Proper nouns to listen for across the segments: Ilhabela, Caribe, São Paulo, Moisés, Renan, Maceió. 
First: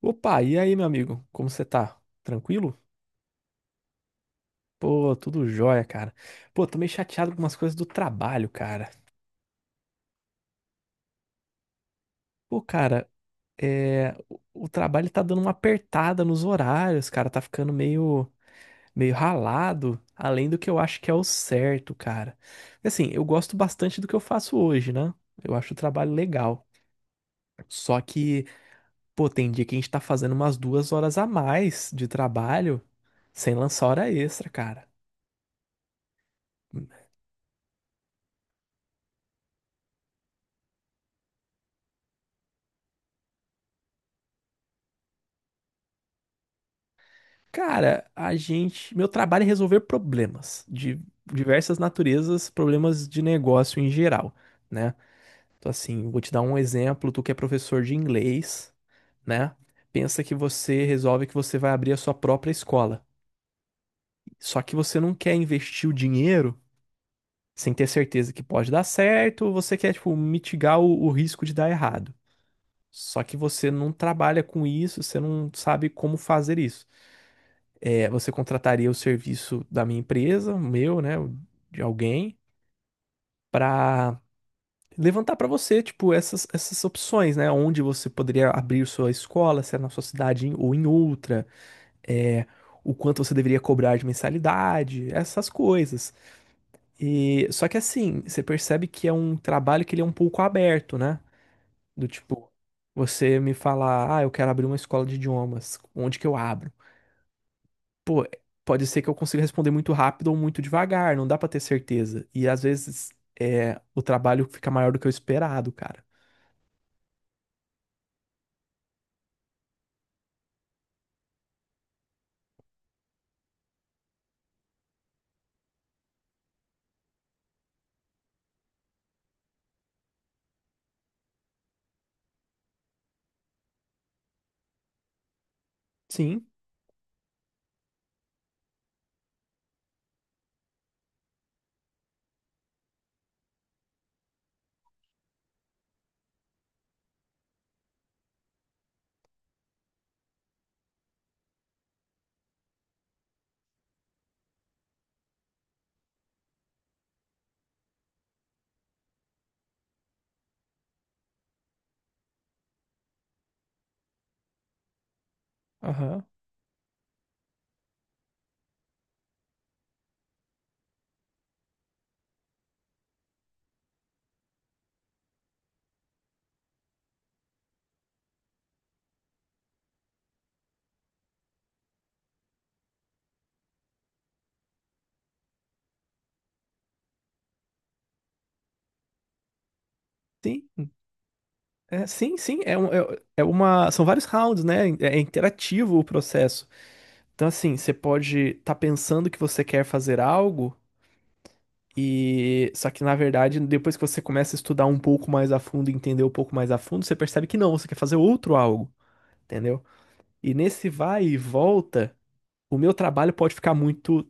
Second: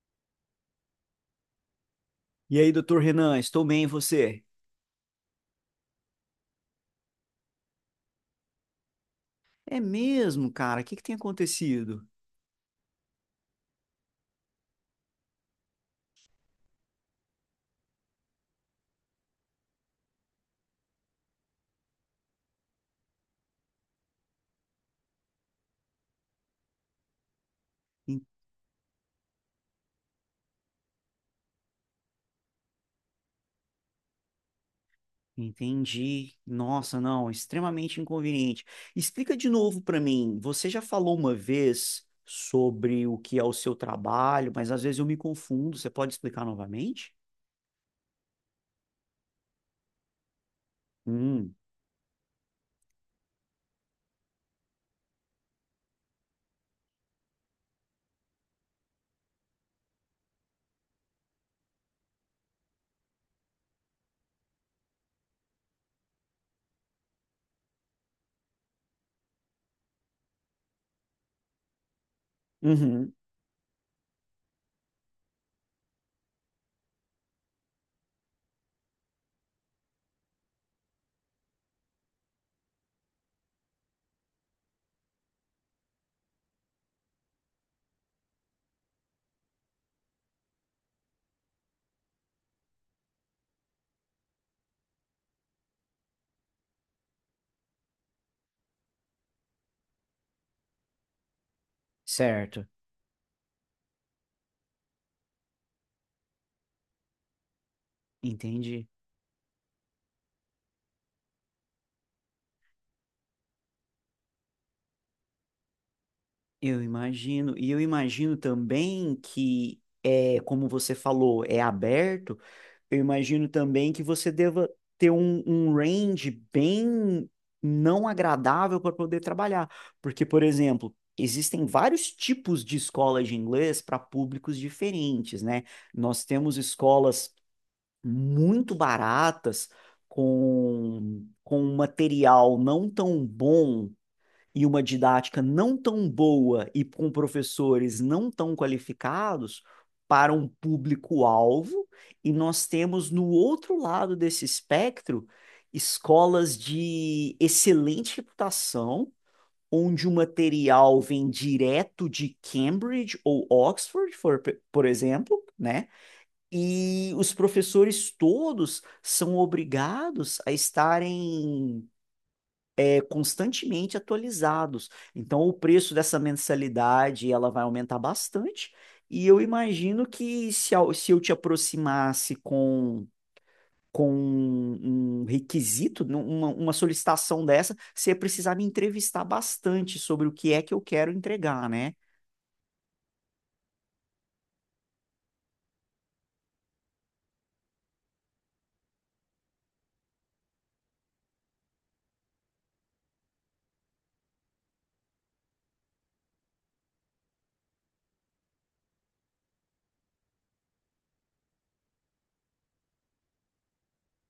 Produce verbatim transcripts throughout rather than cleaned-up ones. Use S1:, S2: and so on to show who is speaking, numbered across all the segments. S1: Opa, e aí, meu amigo? Como você tá?
S2: E aí,
S1: Tranquilo?
S2: doutor Renan, estou bem, e você?
S1: Pô, tudo jóia, cara. Pô, tô meio chateado com umas coisas do trabalho, cara.
S2: É mesmo, cara? O que que tem acontecido?
S1: Pô, cara, é... o o trabalho tá dando uma apertada nos horários, cara. Tá ficando meio, meio ralado, além do que eu acho que é o certo, cara. Assim, eu gosto bastante do que eu faço hoje, né? Eu acho o trabalho legal. Só
S2: En-
S1: que, pô, tem dia que a gente tá fazendo umas duas horas a mais de trabalho sem lançar hora extra, cara.
S2: Entendi. Nossa, não, extremamente inconveniente. Explica de novo para mim. Você já falou uma vez sobre o que é o seu trabalho, mas às vezes eu me confundo. Você pode explicar novamente?
S1: Cara, a gente. meu trabalho é resolver problemas de
S2: Hum,
S1: diversas naturezas, problemas de negócio em geral, né? Então, assim, vou te dar um exemplo. Tu que é professor de inglês, né? Pensa que você resolve que você vai abrir a sua própria escola. Só que você não quer investir o dinheiro sem ter certeza que pode dar certo, você quer, tipo, mitigar o, o risco de dar errado.
S2: uhum,
S1: Só que você não trabalha com isso, você não sabe como fazer isso. É, você contrataria o serviço da minha empresa, o meu, né, o de alguém, para levantar para você, tipo, essas, essas opções, né, onde você poderia abrir sua escola, se é na sua cidade em- ou em outra, é, o quanto você deveria cobrar de mensalidade, essas coisas. E só que assim, você percebe que é um trabalho que ele é um pouco aberto, né? Do tipo,
S2: certo.
S1: você me falar, ah, eu quero abrir uma escola de idiomas, onde que eu abro? Pô, pode
S2: Entendi.
S1: ser que eu consiga responder muito rápido ou muito devagar, não dá pra ter certeza. E às vezes é, o trabalho fica maior do que o esperado, cara.
S2: Eu imagino. E eu imagino também que é, como você falou, é aberto. Eu imagino também que você deva ter um, um range bem não agradável para poder trabalhar. Porque, por exemplo, existem vários tipos de escolas de inglês para públicos diferentes, né? Nós
S1: Sim,
S2: temos escolas muito baratas, com, com um material não tão bom e uma didática não tão boa e com professores não tão qualificados para um público-alvo, e nós temos no outro lado desse espectro escolas de excelente reputação, onde o material vem direto de Cambridge ou Oxford, por, por exemplo, né?
S1: aham.
S2: E os professores todos são obrigados a estarem constantemente atualizados. Então, o preço dessa mensalidade ela vai aumentar bastante. E eu imagino que se eu se eu te aproximasse com, com um requisito, num- uma, uma solicitação dessa, você ia precisar me entrevistar bastante sobre o que é que eu
S1: Sim,
S2: quero entregar, né?
S1: é, sim, sim, é, um- é, é uma, são vários rounds, né? É é interativo o processo. Então, assim, você pode estar pensando que você quer fazer algo e só que na verdade, depois que você começa a estudar um pouco mais a fundo, e entender um pouco mais a fundo, você percebe que não, você quer fazer outro algo, entendeu? E nesse vai e volta o meu trabalho pode ficar muito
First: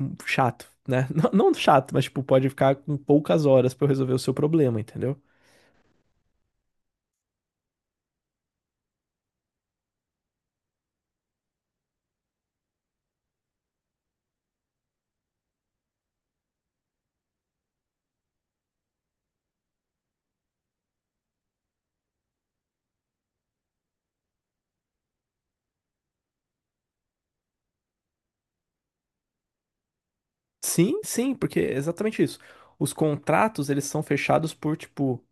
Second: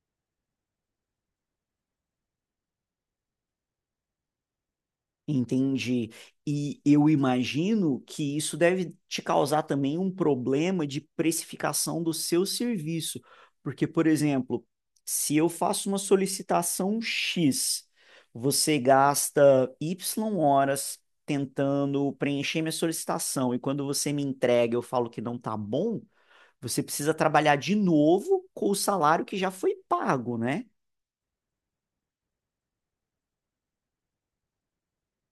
S1: hum, chato, né? Não, não chato, mas tipo, pode ficar com poucas horas pra eu resolver o seu problema, entendeu?
S2: Entendi. E eu imagino que isso deve te causar também um problema de precificação do seu serviço. Porque, por exemplo, se eu faço uma solicitação X, você gasta Y horas tentando preencher minha solicitação, e quando você me entrega, eu falo que não tá bom, você precisa trabalhar de novo com o salário que já foi pago, né?
S1: Sim, sim, porque é exatamente isso. Os contratos, eles são fechados por, tipo,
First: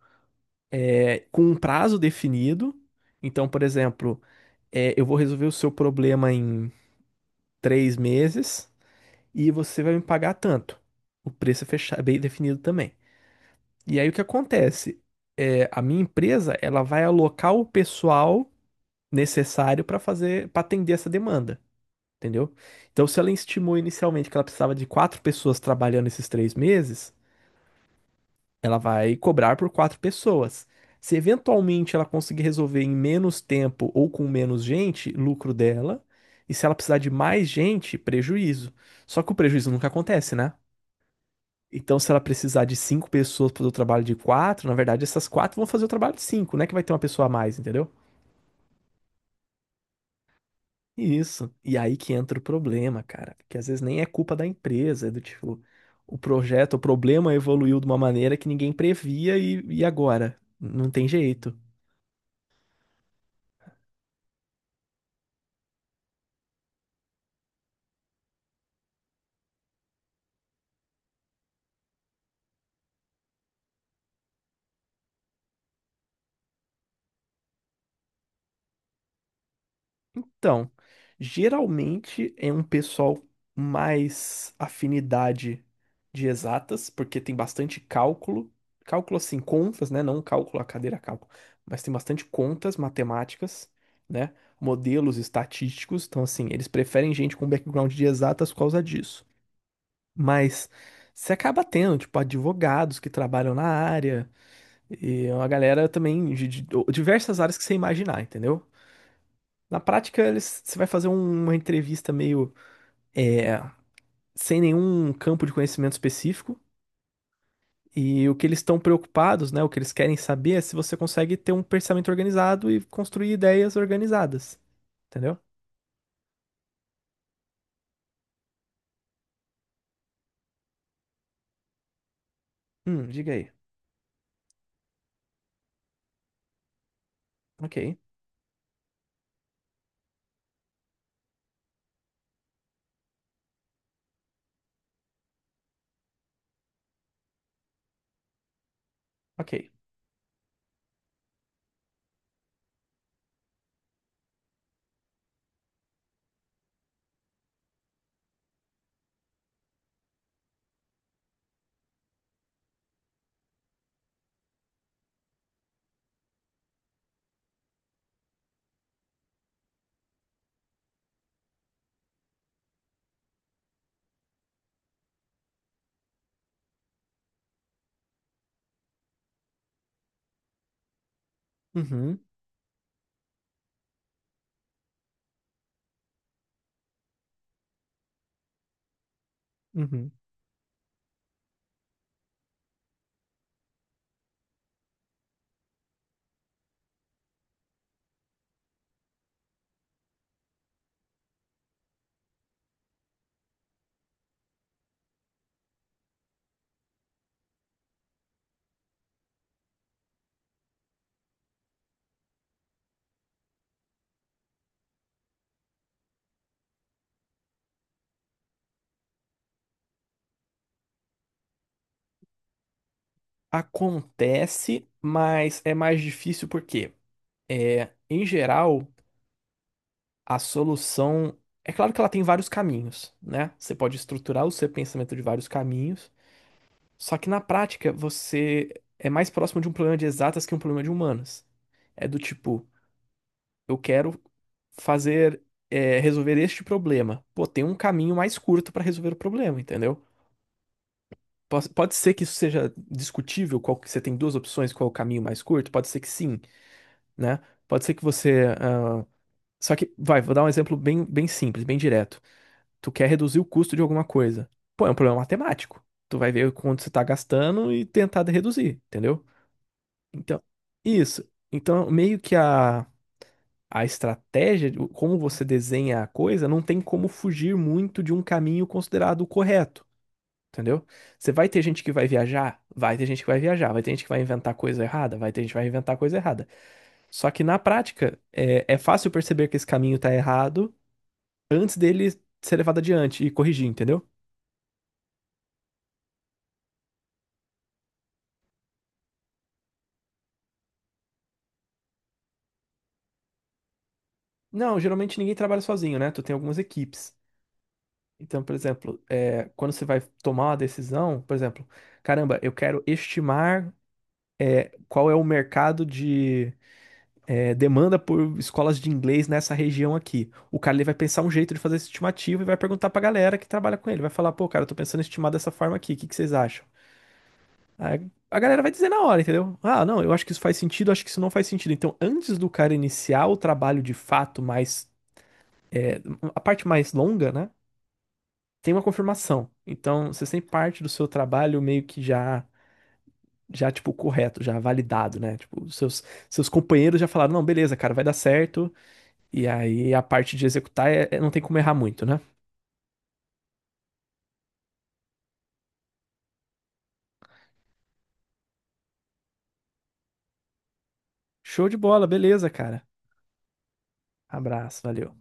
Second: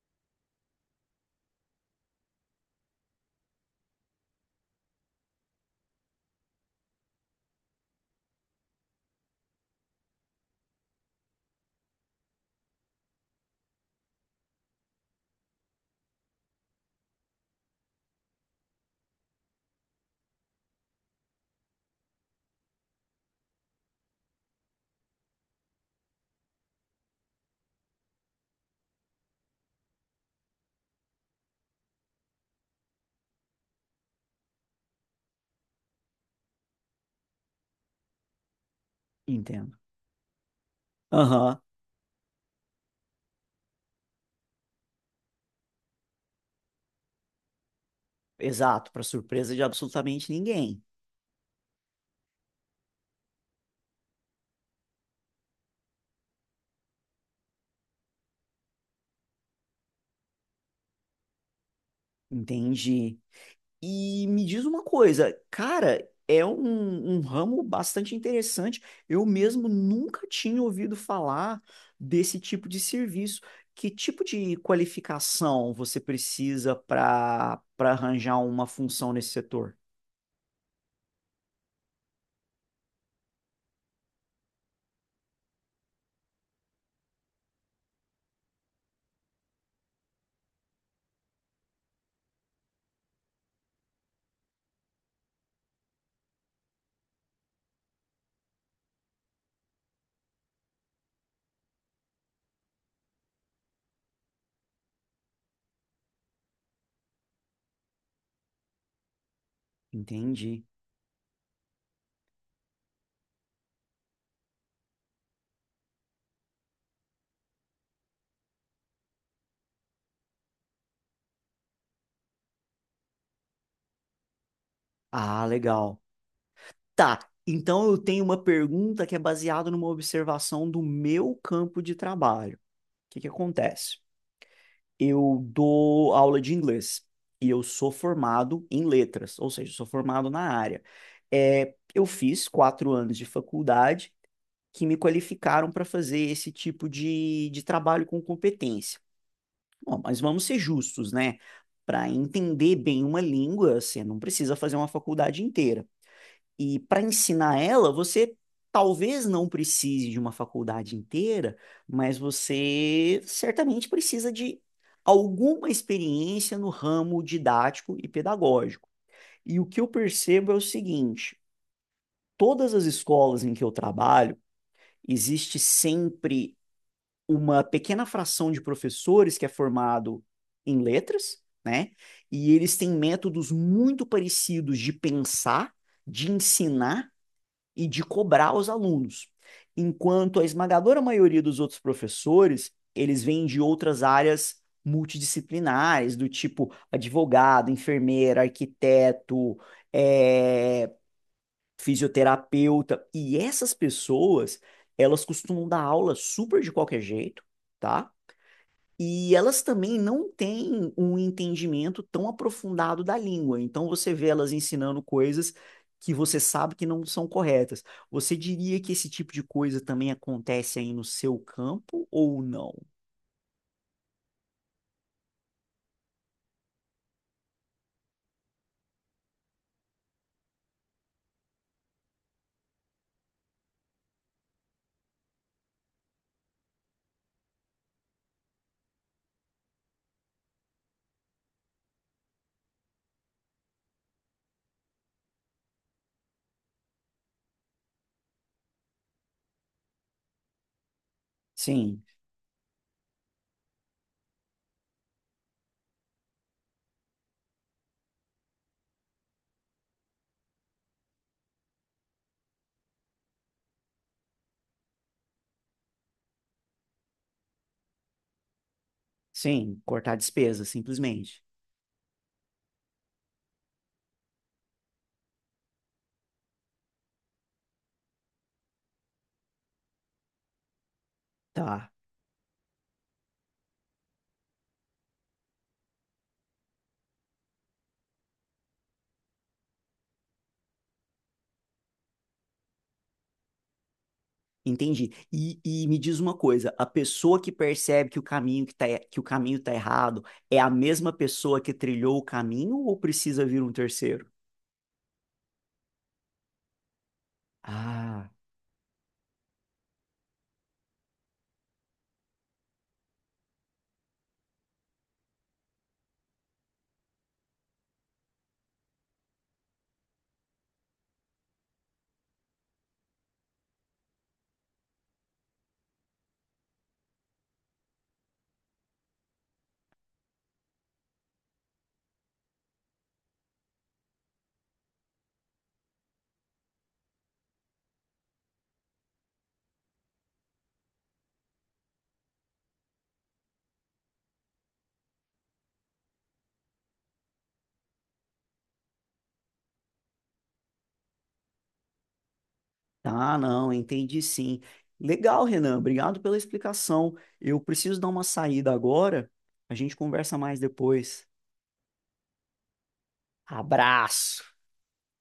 S1: é, com um prazo definido. Então, por exemplo, é, eu vou resolver o seu problema em três meses e você vai me pagar tanto. O preço é fecha- é bem definido também. E aí o que acontece? É, a minha empresa, ela vai alocar o pessoal necessário para fazer, para atender essa demanda, entendeu? Então, se ela estimou inicialmente que ela precisava de quatro pessoas trabalhando esses três meses, ela vai cobrar por quatro pessoas. Se eventualmente ela conseguir resolver em menos tempo ou com menos gente, lucro dela. E se ela precisar de mais gente, prejuízo. Só que o prejuízo
S2: Entendo.
S1: nunca acontece, né?
S2: Aham,
S1: Então, se ela precisar de cinco pessoas para o trabalho de quatro, na verdade, essas quatro vão fazer o trabalho de cinco, né? Que vai ter uma pessoa a mais, entendeu?
S2: exato, para surpresa de absolutamente ninguém.
S1: Isso. E aí que entra o problema, cara. Que às vezes nem é culpa da empresa, é do tipo, o projeto, o problema evoluiu de uma maneira que ninguém previa e, e agora? Não tem jeito.
S2: Entendi. E me diz uma coisa, cara, é um, um ramo bastante interessante. Eu mesmo nunca tinha ouvido falar desse tipo de serviço. Que tipo de qualificação você precisa para para arranjar uma função nesse setor?
S1: Então, geralmente é um pessoal mais afinidade de exatas, porque tem bastante cálculo. Cálculo assim, contas, né? Não cálculo, a cadeira cálculo. Mas tem bastante contas matemáticas, né? Modelos estatísticos. Então, assim, eles preferem gente com background de exatas por causa disso. Mas você acaba tendo, tipo, advogados que trabalham na área e uma galera também de, de diversas áreas que você imaginar, entendeu? Na prática, eles,
S2: Entendi.
S1: você vai fazer um- uma entrevista meio é, sem nenhum campo de conhecimento específico e o que eles estão preocupados, né, o que eles querem saber é se você consegue ter um pensamento organizado e construir ideias organizadas, entendeu?
S2: Ah, legal. Tá. Então eu tenho uma pergunta que é baseada numa observação do meu campo de trabalho. O
S1: Hum,
S2: que que
S1: diga aí.
S2: acontece? Eu dou aula de inglês e eu sou
S1: Ok,
S2: formado em letras, ou seja, sou formado na área. É, eu fiz quatro anos de faculdade que me qualificaram para fazer esse tipo de, de trabalho com competência.
S1: ok.
S2: Bom, mas vamos ser justos, né? Para entender bem uma língua, você não precisa fazer uma faculdade inteira. E para ensinar ela, você talvez não precise de uma faculdade inteira, mas você certamente precisa de alguma experiência no ramo didático e pedagógico. E o que eu percebo é o seguinte: todas as escolas em que eu trabalho, existe sempre uma pequena fração de professores que é formado em letras, né?
S1: Uhum,
S2: E eles têm métodos muito parecidos de pensar, de ensinar e de cobrar os alunos.
S1: uhum.
S2: Enquanto a esmagadora maioria dos outros professores, eles vêm de outras áreas multidisciplinares, do tipo advogado, enfermeira, arquiteto, é, fisioterapeuta. E essas pessoas, elas costumam dar aula super de qualquer jeito, tá? E elas também não têm um entendimento tão aprofundado da língua. Então você vê elas ensinando coisas que você sabe que não são corretas. Você diria que esse tipo de coisa também acontece aí no seu campo ou não?
S1: Acontece, mas é mais difícil por quê? É, em geral, a solução. É claro que ela tem vários caminhos, né? Você pode estruturar o seu pensamento de vários caminhos, só que na prática você é mais próximo de um problema de exatas que um problema de humanas. É do tipo, eu quero fazer, é, resolver este problema. Pô, tem um caminho mais curto para resolver o problema, entendeu? Pos- Pode
S2: Sim,
S1: ser que isso seja discutível, qual que você tem duas opções, qual é o caminho mais curto? Pode ser que sim, né? Pode ser que você ah, só que, vai, vou dar um exemplo bem, bem simples, bem direto. Tu quer reduzir o custo de alguma coisa. Pô, é um problema matemático. Tu vai ver quanto você tá gastando e tentar de reduzir, entendeu?
S2: sim, cortar
S1: Então,
S2: despesa,
S1: isso.
S2: simplesmente.
S1: Então, meio que a, a estratégia, o- como você desenha a coisa, não tem como fugir muito de um caminho considerado o correto, entendeu? Você vai ter gente que
S2: Tá,
S1: vai viajar? Vai ter gente que vai viajar. Vai ter gente que vai inventar coisa errada? Vai ter gente que vai inventar coisa errada. Só que na prática, é, é fácil perceber que esse caminho tá errado antes dele ser levado adiante e corrigir, entendeu?
S2: entendi. E, e me diz uma coisa, a pessoa que percebe que o caminho que tá, e- que o caminho tá errado é a mesma pessoa que trilhou o caminho ou precisa vir um terceiro?
S1: Não, geralmente ninguém trabalha sozinho, né? Tu tem algumas equipes.
S2: Ah.
S1: Então, por exemplo, é, quando você vai tomar uma decisão, por exemplo, caramba, eu quero estimar qual é o mercado de é, demanda por escolas de inglês nessa região aqui. O cara ele vai pensar um jeito de fazer essa estimativa e vai perguntar pra galera que trabalha com ele. Vai falar, pô, cara, eu tô pensando em estimar dessa forma aqui, o que que vocês acham? A, a galera vai dizer na hora, entendeu? Ah, não, eu acho que isso faz sentido, acho que isso não faz sentido. Então, antes do cara iniciar o trabalho de fato, mais, é, a parte mais longa, né? Tem uma confirmação. Então, você sempre parte do seu trabalho meio que já, já tipo, correto, já validado, né? Tipo, os seus, seus companheiros já falaram, não, beleza, cara, vai dar certo. E aí, a parte de executar é- é- não tem como errar muito, né?
S2: Ah, não, entendi sim. Legal, Renan, obrigado pela explicação. Eu preciso dar uma saída agora. A gente conversa mais depois.
S1: Show de bola, beleza, cara.
S2: Abraço!
S1: Abraço, valeu.